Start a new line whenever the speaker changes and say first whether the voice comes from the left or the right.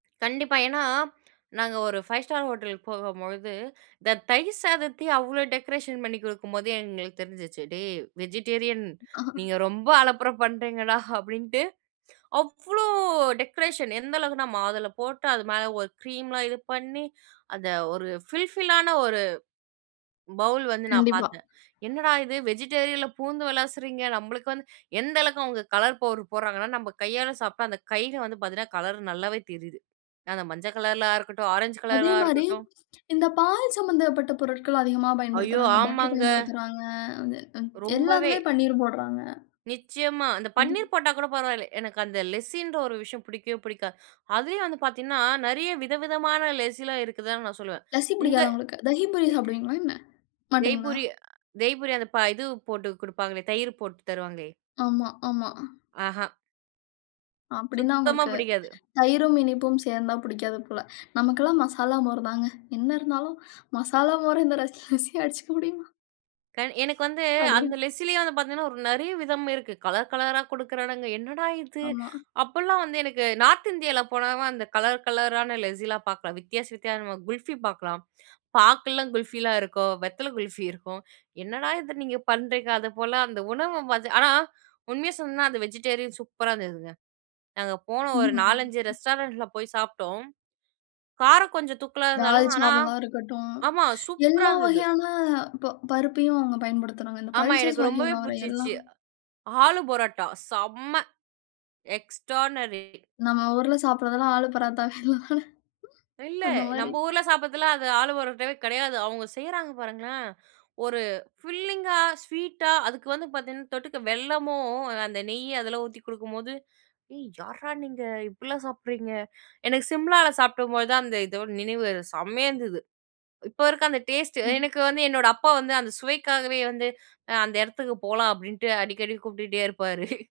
right: கண்டிப்பா. ஏன்னா, நாங்க ஒரு ஃபைவ் ஸ்டார் ஹோட்டல் போகும்பொழுது, இந்த தயிர் சாதத்தையும் அவ்வளோ டெக்கரேஷன் பண்ணிக் கொடுக்கும்போது எங்களுக்கு தெரிஞ்சிச்சு, "டேய்! வெஜிடேரியன்.
left: ஹா.
right: நீங்க ரொம்ப அலப்பர பண்ணுறீங்கடா" அப்படின்ட்டு. அவ்ளோ டெக்கரேஷன்! எந்த அளவுக்குன்னா, மாதுள போட்டு, அது மேலே ஒரு கிரீம்லாம் இது பண்ணி, அந்த ஒரு ஃபில் ஃபில்லான ஒரு பவுல் வந்து நான்
left: கண்டிப்பா.
right: பார்த்தேன். என்னடா இது! வெஜிடேரியனில பூந்து விளாசுறீங்க? நம்மளுக்கு வந்து எந்த அளவுக்கு அவங்க கலர் பவுடர் போடுறாங்கன்னா, நம்ம கையால சாப்பிட்டா அந்த கையிலயே வந்து பார்த்திங்கன்னா, கலர் நல்லாவே தெரியுது. அந்த மஞ்சள் கலர்ல ஆ இருக்கட்டும், ஆரஞ்சு
left: அதே
right: கலரா
left: மாரி,
right: இருக்கட்டும்.
left: இந்த பால் சம்மந்தப்பட்ட பொருட்கள் அதிகமா
right: ஐயோ,
left: பயன்படுத்துறாங்க, பட்டர்
right: ஆமாங்க!
left: பயன்படுத்துறாங்க, ம் வந்து
right: ரொம்பவே!
left: எல்லாத்துலயும் பன்னீர் போடுறாங்க.
right: நிச்சயமா, அந்த
left: அது
right: பன்னீர் போட்டாக் கூட பரவாயில்ல. எனக்கு அந்த லெசின்ற ஒரு விஷயம் புடிக்கவே புடிக்காது. அதுலயும் வந்து பார்த்தீங்கன்னா, நெறைய வித விதமான லெசில்லாம் இருக்குதுன்னு நான் சொல்லுவேன்.
left: லசி
right: இந்த
left: புடிக்காதா உங்களுக்கு? தகி பூரி
right: யஹ்
left: சாப்பிடுவீங்களா என்ன? மாட்டீங்களா?
right: தெய்பூரி அ தெய்பூரி. அந்த ப இது போட்டு குடுப்பாங்களே, தயிரு போட்டு தருவாங்களே?
left: ஆமா, ஆமா.
right: ஆஹா.
left: அப்படின்னா,
right: சுத்தமா
left: உங்களுக்கு
right: புடிக்காது.
left: தயிரும், இனிப்பும் சேர்ந்தா புடிக்காது போல. நமக்கெல்லாம் மசாலா மோர் தாங்க. என்ன இருந்தாலும் மசாலா மோர் இந்த லஸ் லசியா அடிச்சிக்க முடியுமா?
right: க எனக்கு வந்து
left: அப்படி.
right: அந்த லெஸ்ஸிலேயே வந்து பார்த்திங்கன்னா, ஒரு நெறைய விதம் இருக்கு, கலர் கலரா குடுக்குறானுங்க! "என்னடா இது?"
left: ஆமா.
right: அப்பல்லாம் வந்து எனக்கு நார்த் இந்தியாவில போனா அ அந்த கலர் கலரான லெஸ்ஸிலாம் பாக்கலாம், வித்தியாச வித்தியாசமா குல்ஃபி பாக்கலாம், பாக்கெல்லாம் குல்ஃபிலா இருக்கும், வெத்தல குல்ஃபி இருக்கும். என்னடா இத நீங்க பண்ணுறீங்க? அது போல, அந்த உணவு வந்து ஆனா உண்மைய சொல்லணும்னா, அது வெஜிடேரியன் சூப்பரா இருந்ததுங்க. நாங்க போனோம் ஒரு
left: ம்.
right: 4,5
left: ம்.
right: ரெஸ்டாரண்ட்டில போய் சாப்பிட்டோம். காரம் கொஞ்சம் தூக்கலா இருந்தாலும், ஆனா
left: தால்சாவலா இருக்கட்டும்.
right: ஆமா, சூப்பரா
left: எல்லா
right: இருந்தது.
left: வகையான ப பருப்பையும் அவங்க பயன்படுத்துறாங்க. இந்த
right: ஆமா,
left: பல்சஸ்
right: எனக்கு ரொம்பவே
left: வகையில வர்ற
right: புடிச்சிச்சு!
left: எல்லாம்.
right: ஆலு பரோட்டா, செம்ம! எக்ஸ்ட்ரார்டினரி.
left: நம்ம ஊருல சாப்பிடுறதெல்லாம் ஆலு பராத்தவே இல்ல தானே?
right: இல்ல,
left: அது மாரி.
right: நம்ம ஊர்ல சாப்பிடதுலாம் அது ஆலு பரோட்டவே கிடையாது! அவங்க செய்றாங்க பாருங்களேன்! ஒரு ஃபில்லிங்கா ஸ்வீட்டா, அதுக்கு வந்து பார்த்தீங்கன்னா தொட்டுக்க வெல்லமும், அந்த நெய்ய அதெல்லாம் ஊத்தி குடுக்கும்போது, "ஏய், யார்டா நீங்க! இப்படிலாம் சாப்பிடுறீங்க?" எனக்கு சிம்லாவில சாப்பிடும்போதுதான் அந்த இதோட நினைவு செம்மையா இருந்தது! இப்போ இருக்க அந்த டேஸ்ட்டு,
left: ம்.
right: எனக்கு வந்து என்னோட அப்பா வந்து அந்த சுவைக்காகவே வந்து "அந்த இடத்துக்கு போலாம்" அப்படின்ட்டு அடிக்கடி கூப்பிட்டுகிட்டே இருப்பாரு.